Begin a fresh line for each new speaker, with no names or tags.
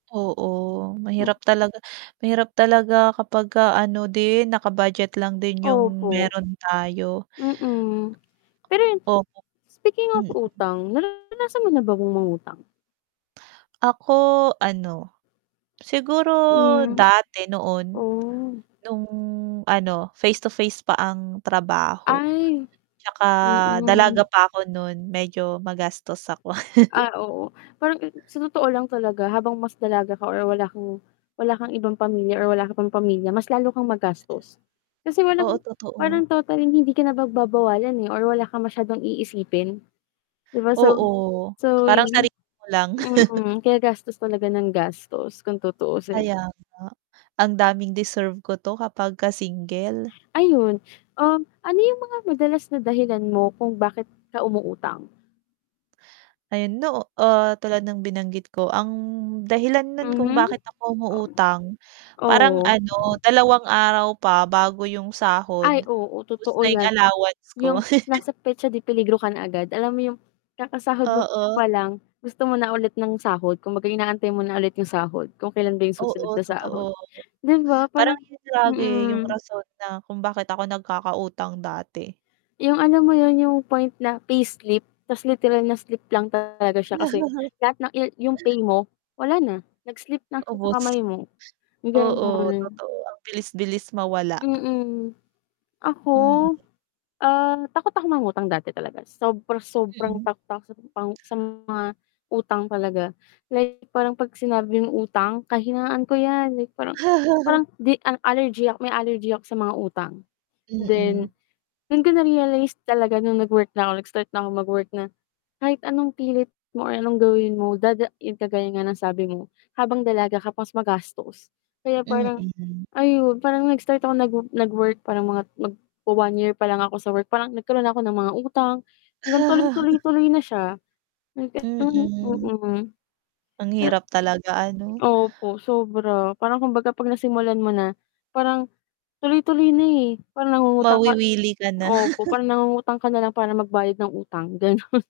Oo, mahirap talaga mahirap talaga kapagka ano din, naka-budget lang din yung
Opo.
meron tayo.
Mm. Pero yun,
Opo.
speaking of
Mm.
utang, naranasan mo na ba yung mangutang?
Ako, ano, siguro
Hmm,
dati noon
oh.
nung ano, face-to-face pa ang trabaho,
Ay,
tsaka
mm.
dalaga pa ako nun medyo magastos ako.
Ah, oo, parang sa totoo lang talaga habang mas dalaga ka or wala kang wala kang ibang pamilya or wala ka pang pamilya, mas lalo kang
Mm.
magastos. Kasi walang
Oo, totoo.
parang total hindi ka na pagbabawalan, eh, or wala kang masyadong iisipin. ‘Di ba, so
Oo,
so,
parang
[unintelligible]
sarili mo lang.
mhm, kaya gastos talaga nang gastos kung tutuusin.
Kaya nga. Ang daming, "Deserve ko ‘to." Kapagka single.
Ayun, um, ano yung mga madalas na dahilan mo kung bakit ka umuutang?
Ayun, noo ah, tulad ng binanggit ko, ang dahilan nun kung
Mhm.
bakit ako umuutang, parang
Oo.
ano, dalawang araw pa bago yung sahod,
Ay, oo,
ubos
totoo
na yung
‘yan.
allowance ko.
Yung nasa petsa de peligro ka na agad. Alam mo yung, kakasahod mo
Oo.
pa lang gusto mo na ulit ng sahod. Kumbaga inaantay mo na ulit yung sahod kung kailan ba yung susunod
Oo,
na sahod.
totoo.
‘Di ba, parang
Parang yun lagi yung
mm.
rason na kung bakit ako nagkakautang dati.
Yung alam mo yun, yung point na payslip ta’s literal na slip lang talaga siya kasi lahat ng yu yung pay mo, wala na, nag-slip lang siya sa
Ubos.
kamay mo
Oo,
gano'n.
totoo. Ang bilis bilis mawala.
Mm. Ako,
Mm.
ah, takot ako mangutang dati talaga. Sobra-sobrang
Mm.
takot ako sa mga sa mga utang talaga. Like parang ‘pag sinabi ng utang, kahinaan ko ‘yan. Like parang parang ‘di ang allergy may allergy ako sa mga utang.
Mm.
Then, dun ko na-realize talaga nung nag-work na ako, nag-start na ako mag-work na, kahit anong pilit mo or anong gawin mo, dada yung kagaya nga ng sabi mo, habang dalaga ka pa mas magastos. Kaya parang,
Mm.
ayun parang nag-start ako nag nagwu nag-work parang magwa-one year pa lang ako sa work, parang nagkaroon ako ng mga utang, hanggang tuloy, tuloy, tuloy na siya. [unintelligible]
Mm.
Mm.
Ang
Na
hirap talaga, ano?
opo, sobra. Parang kumbaga, ‘pag nasimulan mo na, parang tuloy-tuloy na, eh. Parang nangungutang ka
Mawiwili ka na.
opo, parang nangungutang ka nalang para magbayad ng utang. Ganun.